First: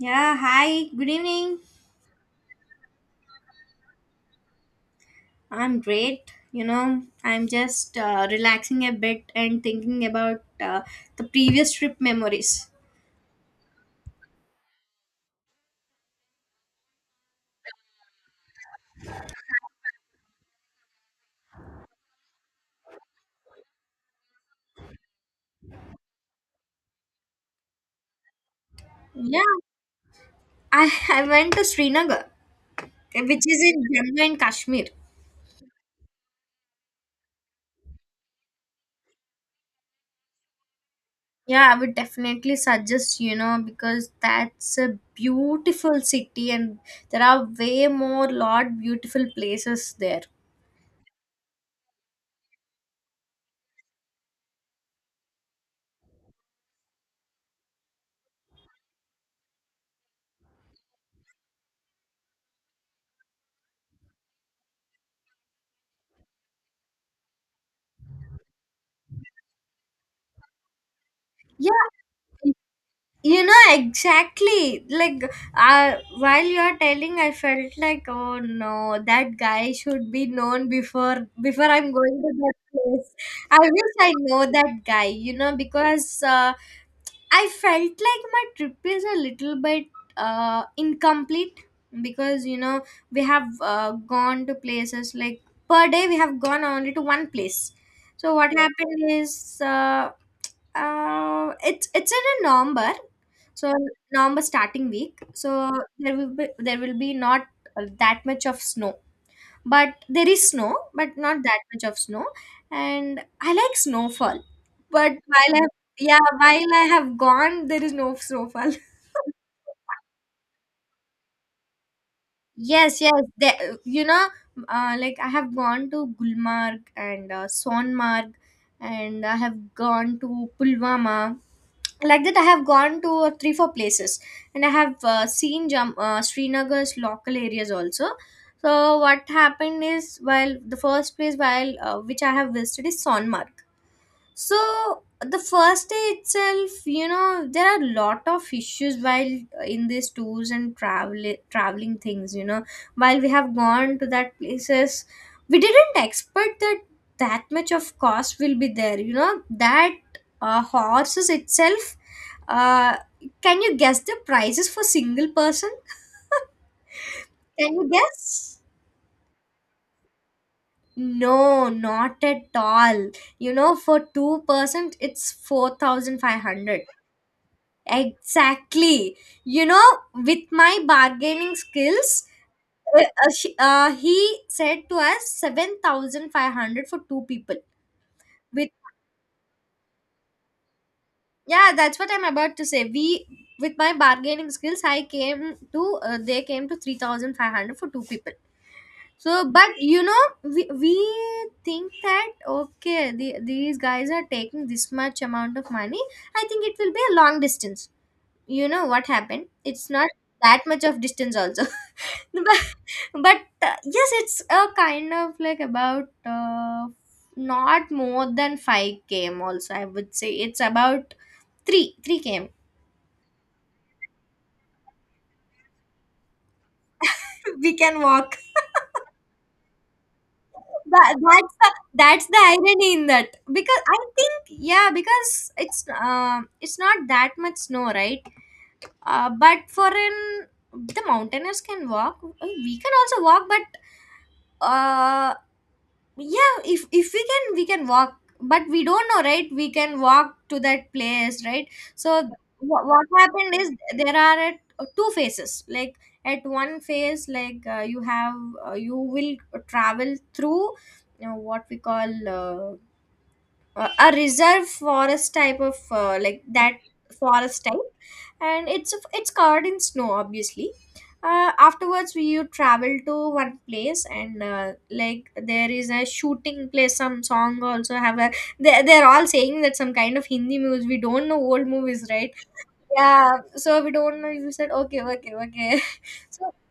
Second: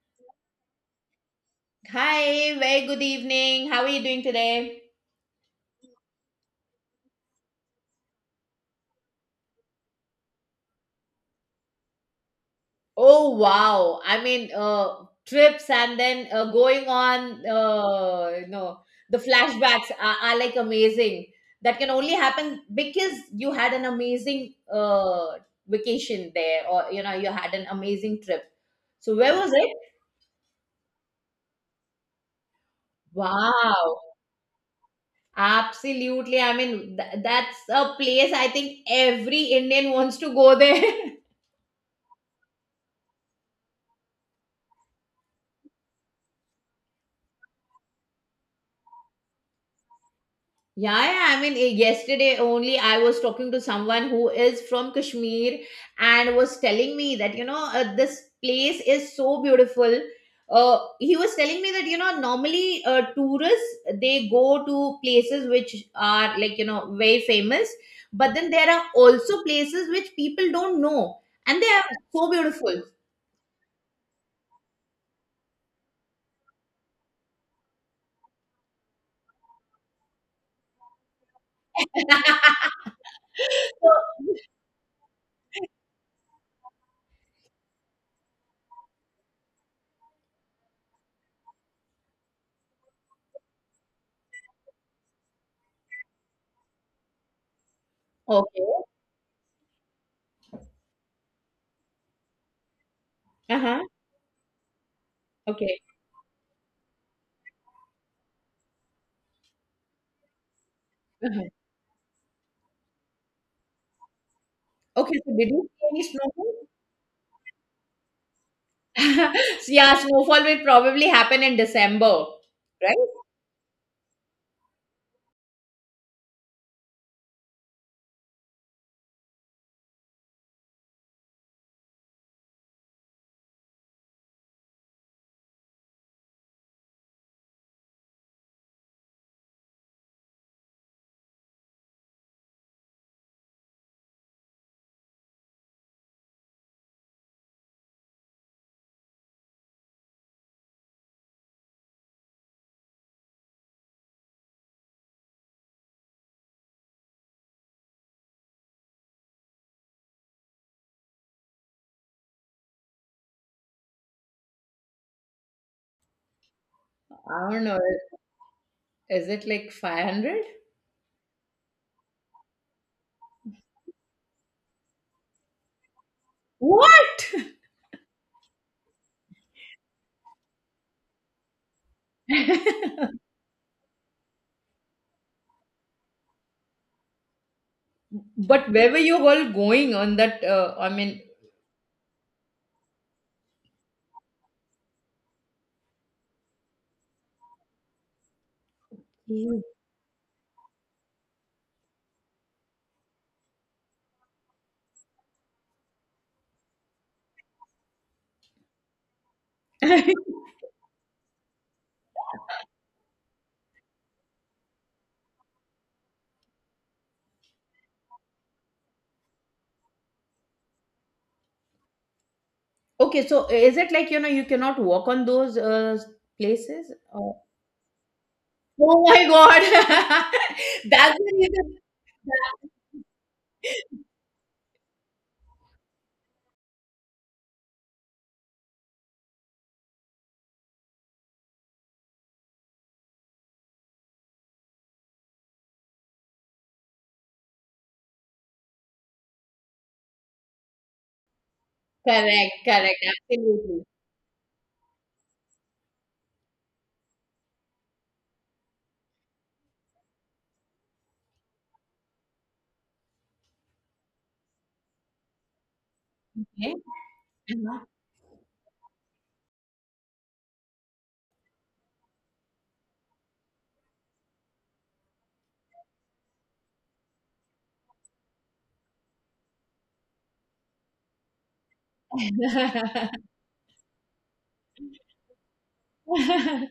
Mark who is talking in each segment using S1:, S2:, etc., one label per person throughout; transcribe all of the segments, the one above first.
S1: Yeah, hi, good evening.
S2: Hi, very good evening. How are you doing today?
S1: I'm great. You know, I'm just relaxing a bit and thinking about the previous trip memories.
S2: Oh wow! I mean, trips and then going on, the flashbacks are like amazing. That can only happen because you had an amazing vacation there, or you had an amazing trip. So where
S1: Yeah,
S2: was it?
S1: I I went to Srinagar, which is in
S2: Wow!
S1: Jammu and Kashmir.
S2: Absolutely. I mean, that's a place I think every Indian wants to go there.
S1: Yeah, I would definitely suggest, you know, because that's a beautiful city and there are way more lot beautiful places there.
S2: Yeah, yeah, I mean, yesterday only I was talking to someone who is from Kashmir and was telling me that, this place is so beautiful. He was telling me that, normally tourists, they go to places which are like, very famous, but then there are also places which people don't know and they are
S1: Yeah.
S2: so beautiful.
S1: You know, exactly. Like, while you're telling, I felt like, oh no, that guy should be known before I'm going to that place. I
S2: So,
S1: wish I know that guy, you know, because I felt like my trip is a little bit incomplete because, you know, we have gone to places like per day, we have gone only to one place. So, what
S2: okay.
S1: happened is, it's in a November, so
S2: Uh-huh.
S1: November starting week. So
S2: Okay.
S1: there will be not that much of snow, but there is snow, but not
S2: Uh-huh.
S1: that much of snow. And I like snowfall, but
S2: Okay. So, did
S1: while
S2: you
S1: I
S2: see any
S1: yeah
S2: snow?
S1: while I have gone, there is no snowfall.
S2: Yeah, snowfall will probably happen in December,
S1: Yes,
S2: right?
S1: yes. There, you know, like I have gone to Gulmarg and Sonmarg, and I have gone to Pulwama. Like that, I have gone to 3 4 places, and I have seen Srinagar's local areas also. So what happened is, while the first place, while which I have visited, is Sonmar. So the first day itself, you know, there are a lot of issues while in these tours and traveling things. You know, while we have gone to that places, we didn't expect that that much of cost will be there. You know, that horses itself. Uh, can you guess the prices for single person?
S2: I don't
S1: Can
S2: know.
S1: you guess?
S2: Is it like 500?
S1: No, not at all. You know, for two persons, it's 4,500.
S2: What?
S1: Exactly. You know, with my bargaining skills, he said to us 7,500 for two people. With
S2: But where were you all going on that? I mean,
S1: yeah, that's what I'm about to say. We with my bargaining skills, I came to they came to 3,500 for two people. So,
S2: you-
S1: but you know, we think that okay, these guys are taking this much amount of money. I think it will be a long distance. You know what happened? It's not that much of distance also. but but yes, it's a kind of like about not more than 5 km. Also, I would say it's about 3 km.
S2: okay, so is it like, you cannot walk on those places? Or...
S1: We can walk.
S2: Oh my God.
S1: that,
S2: That's
S1: that's the
S2: the
S1: that's the irony in that, because I
S2: reason.
S1: think, yeah, because it's not that much snow, right? Uh, but for an the mountaineers can walk, we can also walk, but uh yeah, if we can walk, but we don't know, right? We can walk to that place, right? So
S2: Correct, correct,
S1: what happened is
S2: absolutely.
S1: there are at two phases. Like at one phase, you will travel through, you know, what we call a reserve forest type of like
S2: Okay.
S1: that, forest type, and it's covered in snow obviously. Afterwards, we you travel to one place, and like there is a shooting place, some song also have a, they're all saying that some kind of Hindi movies, we don't know, old movies, right?
S2: Uh-huh.
S1: Yeah, so we don't know, you said okay, okay, okay. So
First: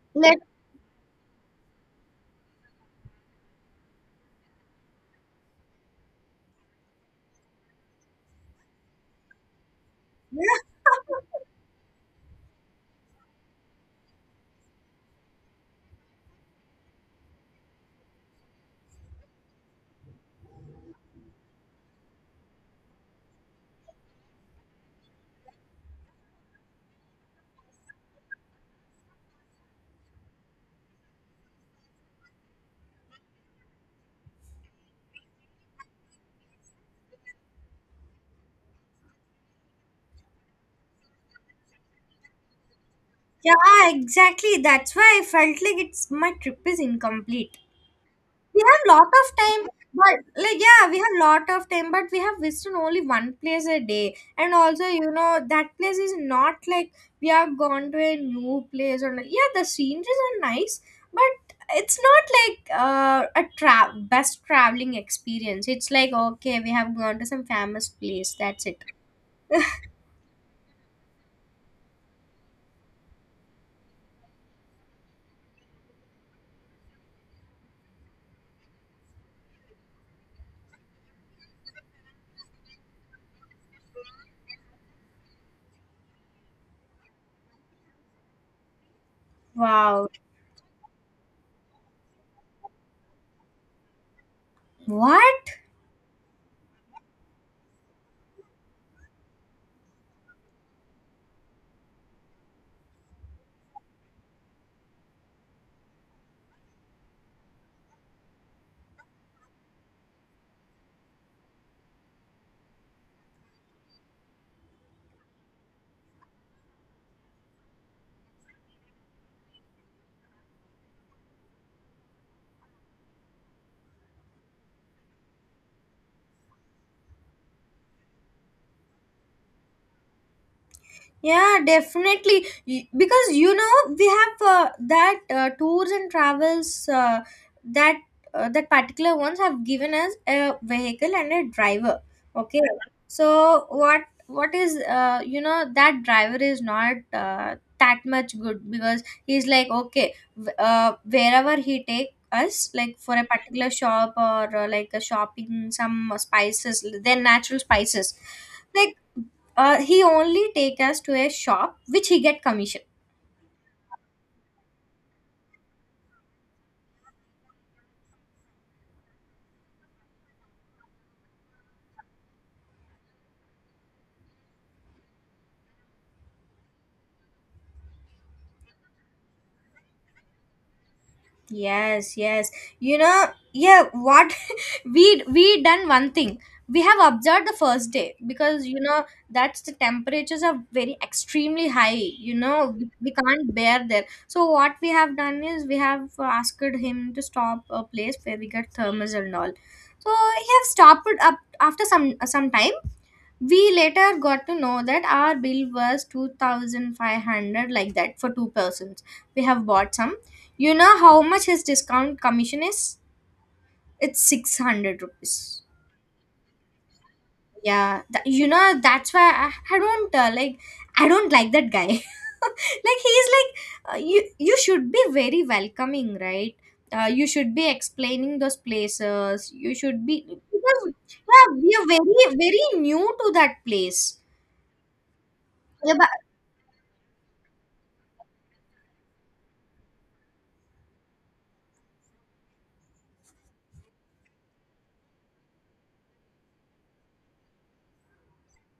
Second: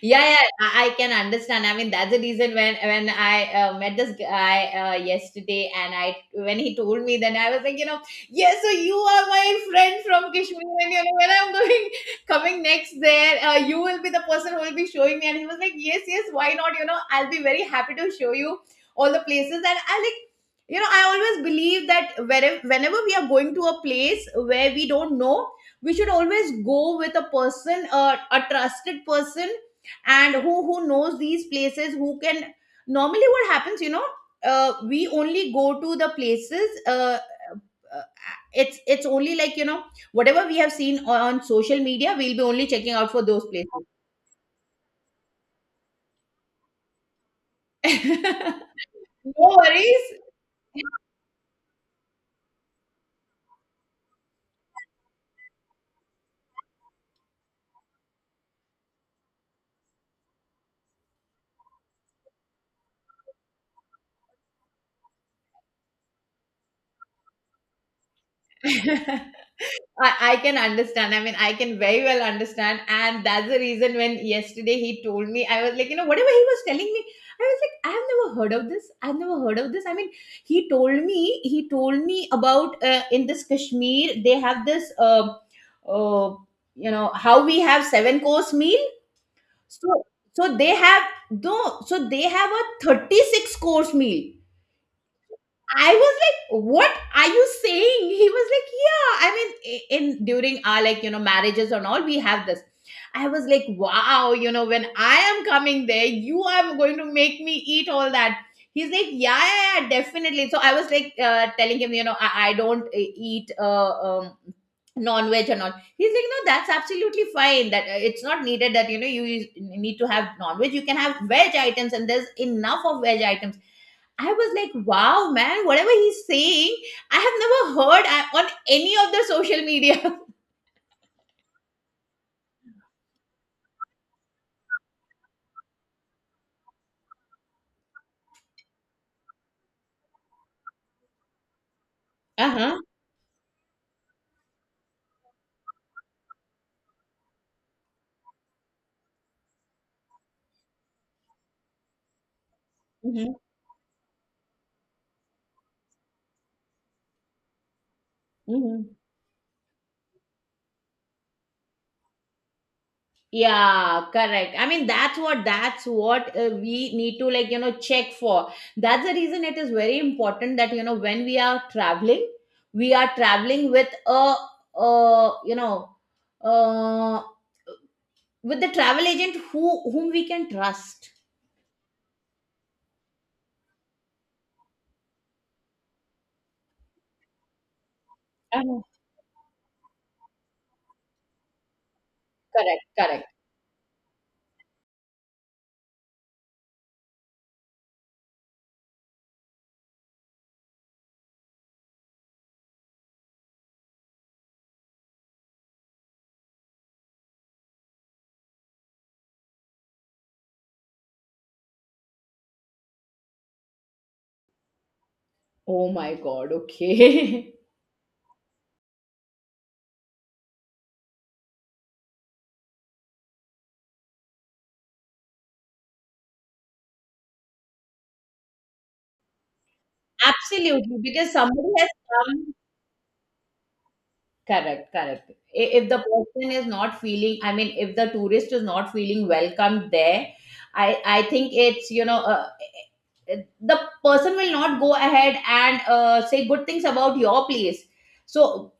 S2: Yeah,
S1: let
S2: yeah, I can understand. I mean, that's the reason when when I met this guy yesterday, and I when he told me, then I was like, yes, so you are my friend from Kashmir, and when I'm going coming next there, you will be the person who will be showing me. And he was like, yes, yes, why not, I'll be very happy to show you all the places. And I like, I always believe that wherever, whenever we are going to a place where we don't know, we should always go with a person, a trusted person, and who knows these places, who can normally, what happens, we only go to the places, uh, it's only like, whatever we have seen on social media, we'll be only checking out for those places.
S1: yeah, exactly, that's why I felt like it's my trip is incomplete. We have lot of
S2: No
S1: time,
S2: worries.
S1: but like, yeah, we have lot of time, but we have visited only one place a day, and also you know that place is not like we have gone to a new place or not. Yeah, the sceneries are nice, but it's not like best traveling experience. It's like, okay, we have gone to some famous place, that's it.
S2: I can understand. I mean, I can very well understand. And that's the reason when yesterday he told me, I was like, whatever he was telling me, I was like, I have never heard of this. I've never heard of this. I mean, he told me about, in this Kashmir, they have this, uh, how we have 7 course meal. So,
S1: Wow.
S2: they have, no, so they have a 36 course meal.
S1: What?
S2: I was like, "What are you saying?" He was like, "Yeah, I mean, in during our, like, marriages and all, we have this." I was like, "Wow, when I am coming there, you are going to make me eat all that." He's like, "Yeah, yeah, yeah, definitely." So I was like, telling him, I don't eat non-veg and all. He's like, "No, that's absolutely fine. That it's not needed. That, you need to have non-veg. You can have veg items, and there's enough of veg items." I was like, wow, man, whatever he's saying, I have never heard on any of the social media.
S1: Yeah, definitely. Because you know, we have that tours and travels that that particular ones have given us a vehicle and a driver. Okay,
S2: Uh-huh.
S1: so what is, you know, that driver is not that much good, because he's like, okay, wherever he take us, like for a
S2: Hmm.
S1: particular shop, or like a shopping, some spices, then natural spices like,
S2: Hmm.
S1: he only take us to a shop which he get commission.
S2: Yeah, correct. I mean, that's what we need to, like, check for. That's the reason it is very important that, when we are traveling with uh, you know, uh, with the travel agent whom we can trust.
S1: Yes, yes, you know, yeah, what, we done one thing. We have observed the first day, because you
S2: Uh-huh.
S1: know that's the temperatures are very extremely high. You know,
S2: Correct,
S1: we
S2: correct.
S1: can't bear there, so what we have done is, we have asked him to stop a place where we get thermals and all. So he have stopped up after some time. We later got to know that our bill was 2500 like that for two persons. We have bought some. You know how much his discount commission is? It's 600 rupees.
S2: Oh my God, okay.
S1: Yeah, you know that's why I don't like, I don't like that guy. Like, he's like, you you should be very welcoming, right? You should be explaining those places. You should be, because,
S2: Absolutely, because
S1: yeah,
S2: somebody
S1: we are
S2: has
S1: very
S2: come.
S1: very new to that place.
S2: Correct, correct. If
S1: Yeah,
S2: the
S1: but
S2: person is not feeling, I mean, if the tourist is not feeling welcomed there, I I think it's, the person will not go ahead and say good things about your place. So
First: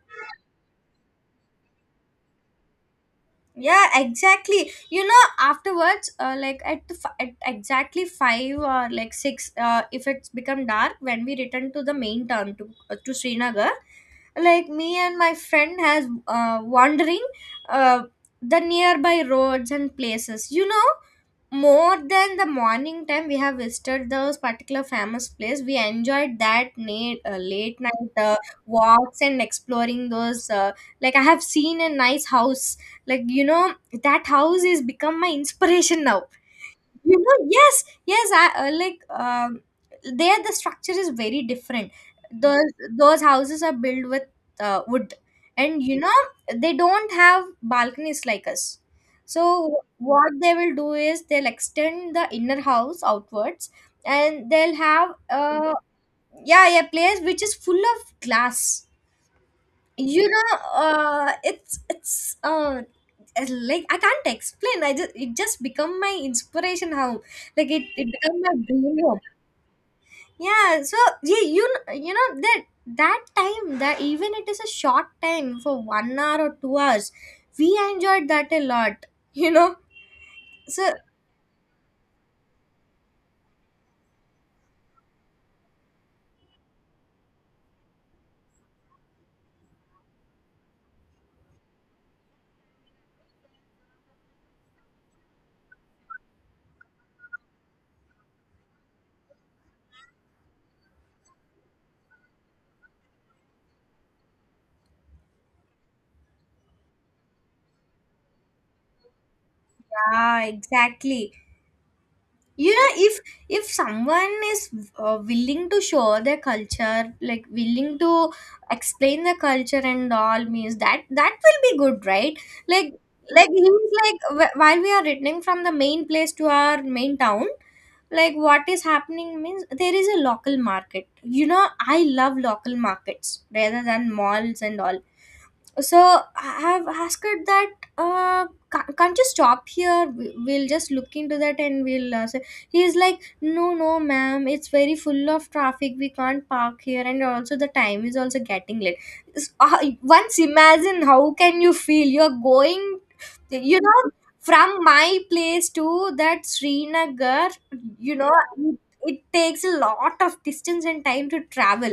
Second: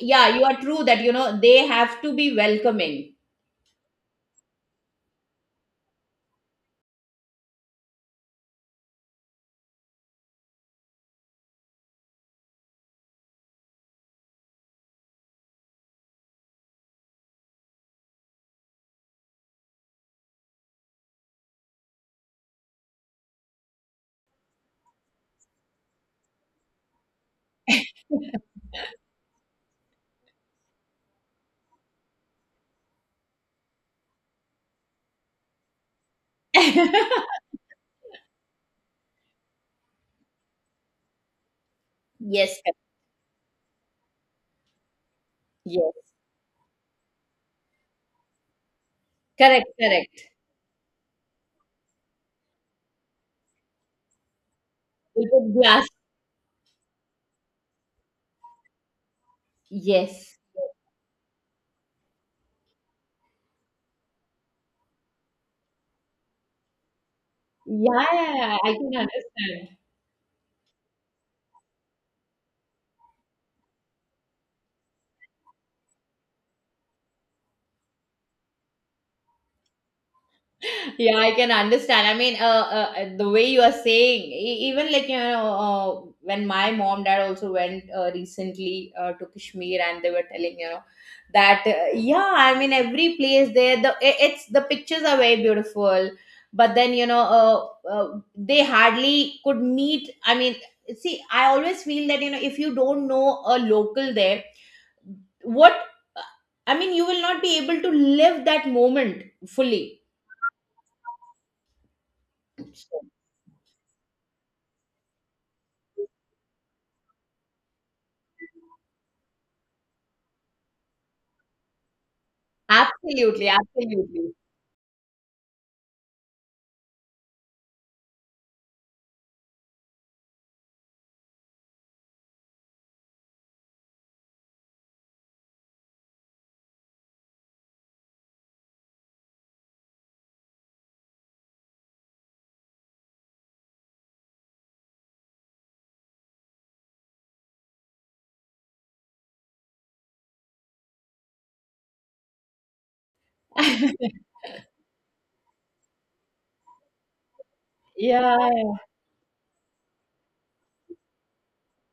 S2: yeah, you are true that they have to be welcoming.
S1: yeah, exactly, you know afterwards, like at, at exactly 5 or like 6, if it's become dark, when we return to the main town to Srinagar. Like me and my friend has wandering uh, the nearby roads and places. You know, more than the morning time, we have visited those particular famous place, we enjoyed that late night walks and exploring those, like I have seen a nice house, like you know, that house is become my inspiration now, you know. Yes, yes. I like, there the structure is very different.
S2: Yes,
S1: Those
S2: correct.
S1: those houses are built with wood, and you
S2: Yes,
S1: know they don't have balconies like us.
S2: correct,
S1: So
S2: correct.
S1: what they will do is, they'll extend the inner house outwards, and they'll have
S2: They put glass.
S1: yeah, a place which is full of glass. You
S2: Yes.
S1: know, it's like I can't explain. I just, it just become my inspiration home. Like it become my
S2: Yeah, I can
S1: dream home.
S2: understand.
S1: Yeah, so yeah, you know, that that time, that even it is a short time for 1 hour or 2 hours, we enjoyed that a lot. You know, so
S2: Yeah, I can understand. I mean, the way you are saying, even, like, when my mom dad also went recently to Kashmir, and they were telling, that, yeah, I mean, every place there, it's, the pictures are very beautiful. But then, they hardly could meet. I mean, see, I always feel that, if you don't know a local there, what uh, I mean, you will not be able to live that moment fully.
S1: ah, exactly. You know,
S2: So,
S1: if someone is willing to show their culture, like willing to explain the culture and all, means that that will be good, right? like
S2: absolutely,
S1: like he was like,
S2: absolutely.
S1: while we are returning from the main place to our main town, like what is happening means, there is a local market, you know I love local markets rather than malls and all. So I have asked her that, can't you stop here? We- we'll just look into that and we'll say. He's like, no, no, ma'am, it's very full of traffic, we can't park here, and also the time is also getting late. Once imagine how can you feel, you're going, you know, from my place to that Srinagar, you know,
S2: Yeah,
S1: it, it takes a lot of distance and time to travel.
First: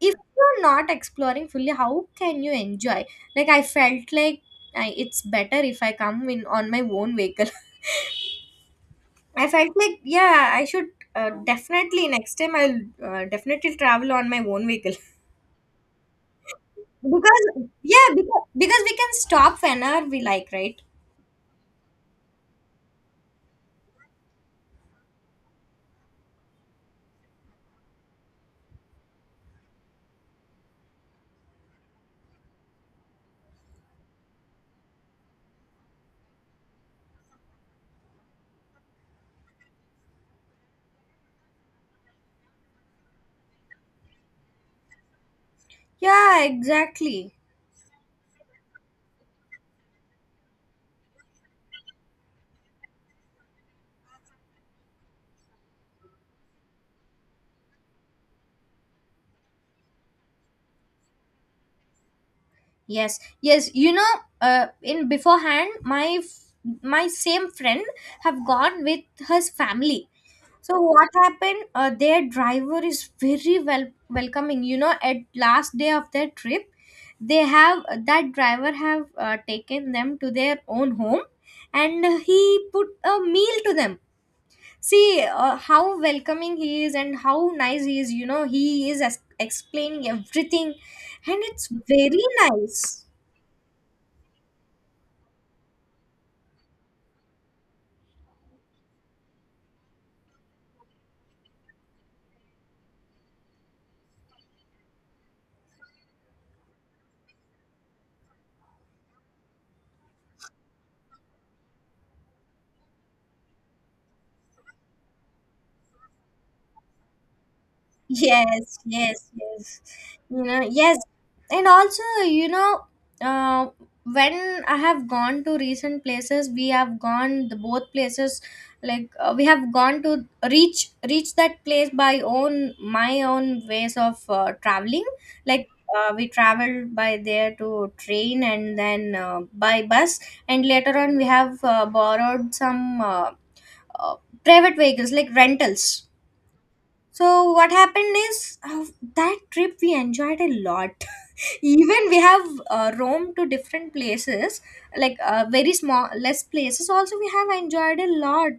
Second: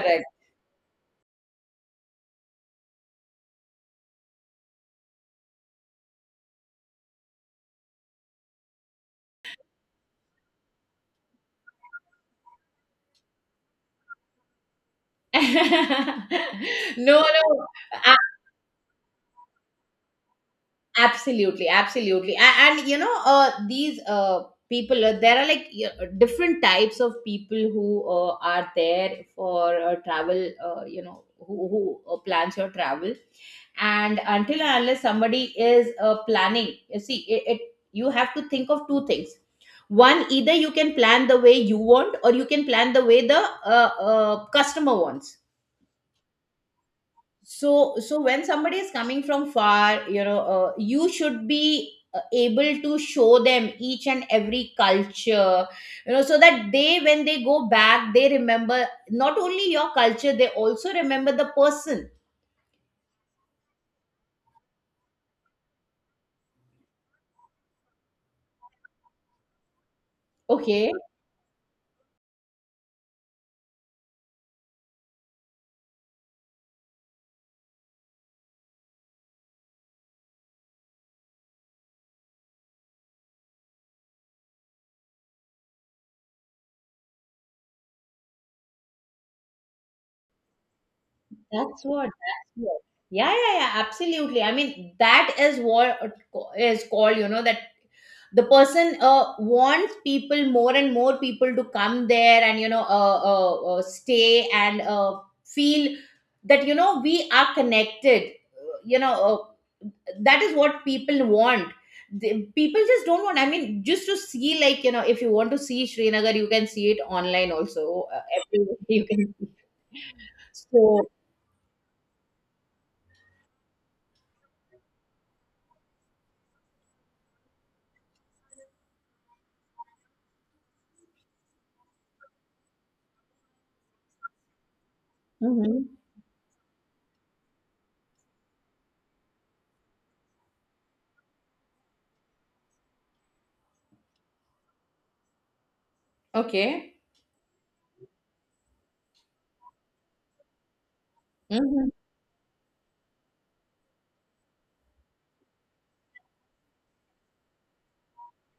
S1: If you're not exploring fully, how can you enjoy? Like, I felt like I, it's better if I come in on my own vehicle. I felt like, yeah, I should definitely next time I'll definitely travel on my own vehicle.
S2: No,
S1: Because
S2: no,
S1: yeah, because we can stop whenever we like, right?
S2: absolutely, absolutely. And, these people, there are like, different types of people who are there for travel, who plans your travel. And until and unless somebody is planning, you see, it you have to think of two things. One, either you can plan the way you want, or you can plan the way the customer wants.
S1: Yeah, exactly.
S2: So when somebody is coming from far, you should be able to show them each and every culture, so that they when they go back, they remember not only your culture, they also remember the person.
S1: Yes, yes. You know, in beforehand, my same friend have gone with his family. So
S2: Okay.
S1: what happened? Their driver is very well welcoming. You know, at last day of their trip, they have that driver have taken them to their own home, and he put a meal to them. See how welcoming he is and how nice he is. You know, he is explaining everything, and it's
S2: That's what.
S1: very
S2: That's what.
S1: nice.
S2: Yeah, yeah, yeah. Absolutely. I mean, that is what is called. You know that the person wants people, more and more people, to come there. And stay and feel that, we are connected. That is what people want. People just don't want. I mean, just to see, like, if you want to see Srinagar, you can see it online also.
S1: Yes,
S2: Everywhere you can.
S1: yes,
S2: See.
S1: yes. You know, yes.
S2: So.
S1: And also, you know, uh, when I have gone to recent places, we have gone the both places. Like, we have gone to reach that place by own my own ways of traveling. Like,
S2: Mhm.
S1: we traveled by there to train, and then by bus, and later on we have borrowed some uh, private vehicles like rentals.
S2: Okay.
S1: So what happened is, that trip we enjoyed a lot.
S2: Mhm.
S1: Even we have roamed to different places, like very small, less places. Also, we have enjoyed a lot.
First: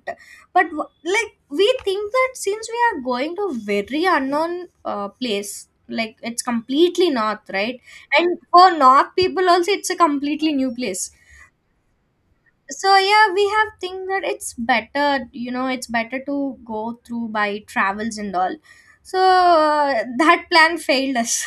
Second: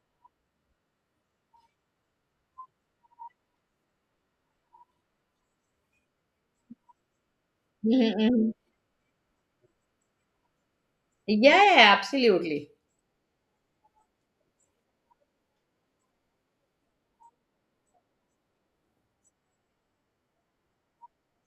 S1: But like we think that, since we are going to a very unknown place, like it's completely north, right?
S2: Mhm,
S1: And
S2: mhm.
S1: for north people also, it's a completely new place.
S2: Yeah, yeah, absolutely.
S1: So yeah, we have think that it's better, you know, it's better to go through by travels and all. So that plan failed us.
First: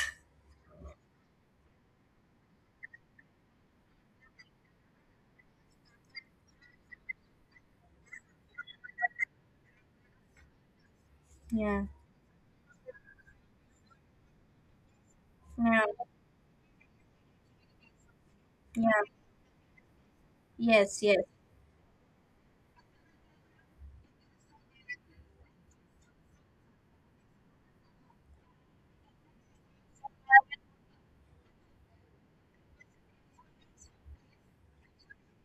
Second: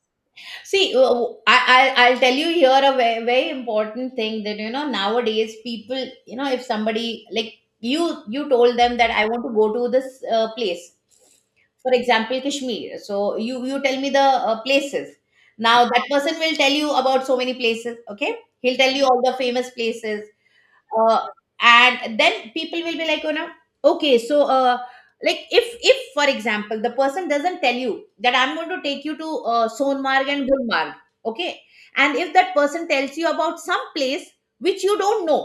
S2: See, I'll tell you here a very, very important thing that, nowadays people, if somebody like you told them that I want to go to this place,
S1: Yeah,
S2: for example, Kashmir. So you tell me the places.
S1: yeah,
S2: Now that person will tell you about so many places. Okay. He'll tell
S1: yeah,
S2: you all the famous places.
S1: yes, yes,
S2: uh, and then people will be like, okay, so, like, if, for example, the person doesn't tell you that I'm going to take you to Sonmarg and Gulmarg. Okay. And if that person tells you about some place which you don't know,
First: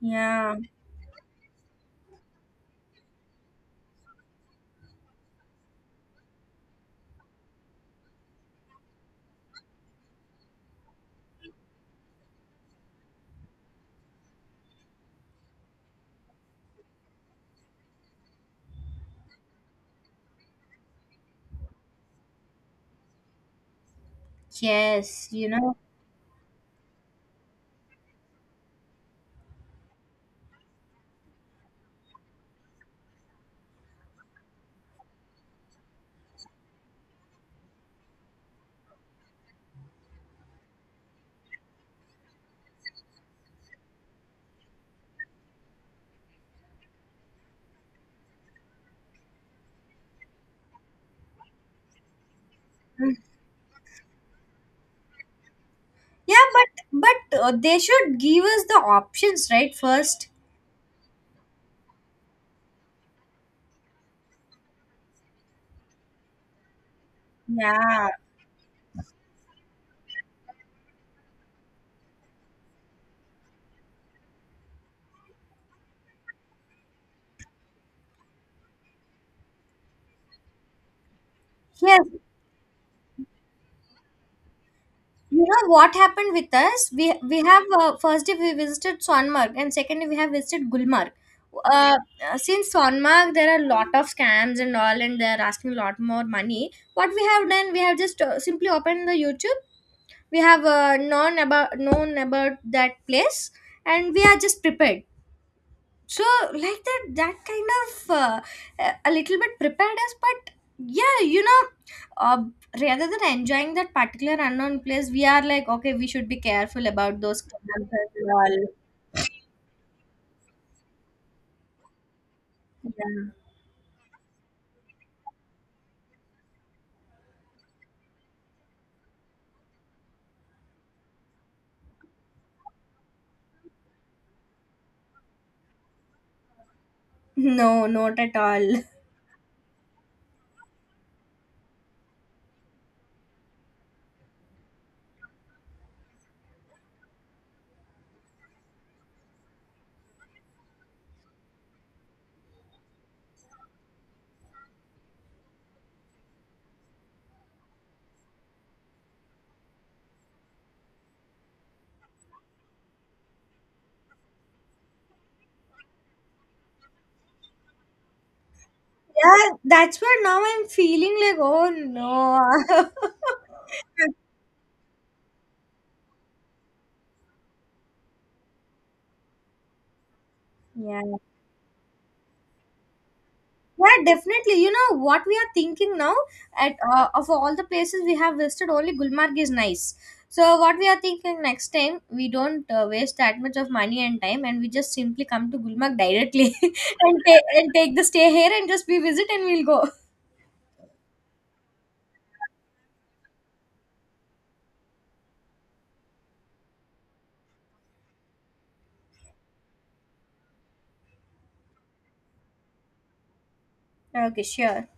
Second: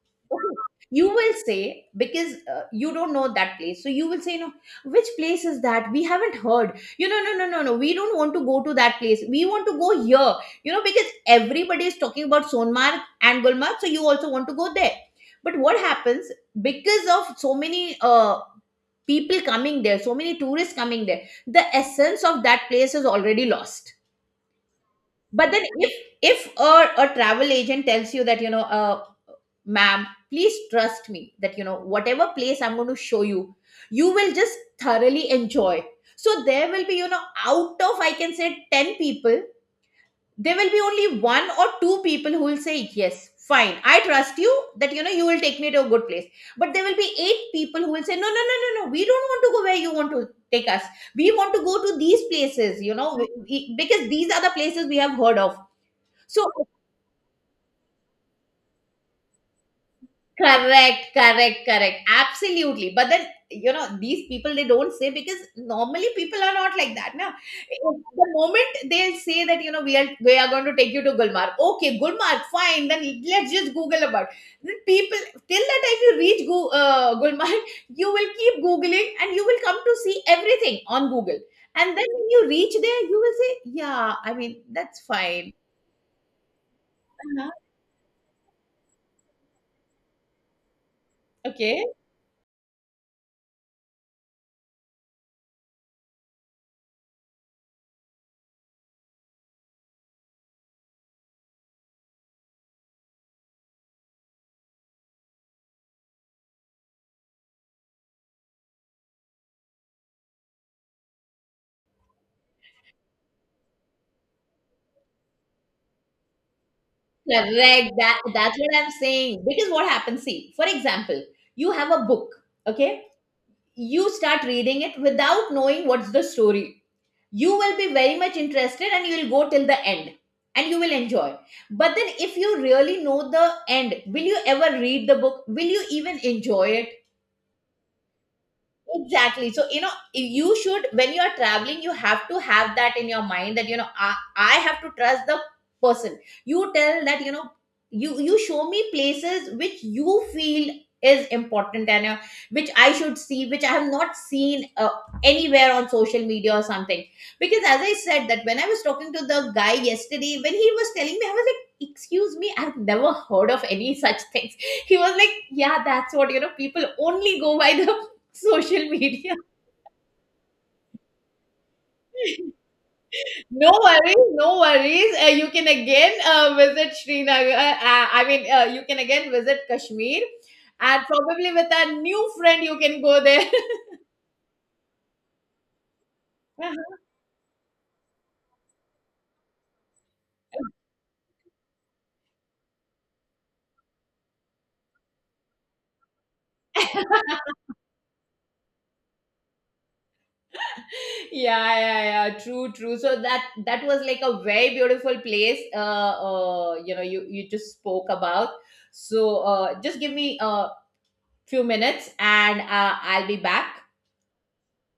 S1: yeah,
S2: you will say, because you don't know that place, so you will say, no, which place is that, we haven't heard, no, no, no, no, we don't want to go to that place, we want to go here. Because everybody is talking about Sonmark and Gulmarg, so you also want to go there. But what happens, because of so many people coming there, so many tourists coming there, the essence of that place is already lost.
S1: yes, you
S2: But then,
S1: know.
S2: if a travel agent tells you that, ma'am, please trust me that, whatever place I'm going to show you, you will just thoroughly enjoy. So there will be, out of, I can say, 10 people, there will be only one or two people who will say, yes, fine. I trust you that, you will take me to a good place. But there will be eight people who will say, no, no, no, no, no, we don't want to go where you want to take us. We want to go to these places,
S1: Mm.
S2: because these are the places we have heard of.
S1: Yeah,
S2: So
S1: but they should give us the options right first.
S2: correct, correct, correct. Absolutely. But then, these people, they don't say, because normally people are not like that. Now,
S1: Yeah,
S2: the moment they'll say that, we are going to take you to Gulmarg. Okay, Gulmarg, fine. Then let's just Google about. Then people, till the time you reach Gulmarg, you will keep googling and you will come to see everything on Google. And then
S1: yes.
S2: when you reach there, you will say, "Yeah, I mean, that's
S1: You
S2: fine."
S1: know what happened with us? We
S2: Uh-huh.
S1: have first day we visited Sonmark and second day we have visited Gulmarg.
S2: Okay.
S1: Uh, since Sonmark there are a lot of scams and all, and they're asking a lot more money. What we have done, we have just simply opened the YouTube. We have known about that place, and we are just prepared. So, like that, that kind of a little bit prepared us, but yeah, you know, uh, rather than enjoying that particular unknown place, we are like, okay, we should be careful about those clubs and
S2: Correct. That's
S1: all.
S2: what I'm saying. Because what happens, see, for example, you have a book, okay?
S1: Yeah.
S2: You start reading it without knowing what's the story. You will be very much interested, and you will go till the end, and you will enjoy. But then if you really know the end, will you ever read the book? Will you even enjoy it?
S1: No, not at all.
S2: Exactly. So, you should, when you are traveling, you have to have that in your mind that, I have to trust the person. You tell that, you show me places which you feel is important, and which I should see, which I have not seen anywhere on social media or something. Because as I said, that when I was talking to the guy yesterday, when he was telling me, I was like, excuse me, I've never heard of any such things. He was like, yeah, that's what, people only go by the social media.
S1: Yeah, that's where now I'm feeling like, oh no.
S2: No worries, no worries. You can again visit Srinagar. I mean, you can again visit Kashmir,
S1: Yeah,
S2: and probably with a new friend, you can go there.
S1: yeah, definitely. You know what we are thinking now? At, of all the places we have visited, only Gulmarg is nice. So what we are thinking next time, we don't waste that much of money and time, and we just simply come to Gulmarg directly and take the stay here and just we visit and we'll go.
S2: Yeah, yeah, yeah. True, true. So that was like a very beautiful place. You just spoke about. So, just give me a few minutes, and I'll be back.
S1: Okay, sure.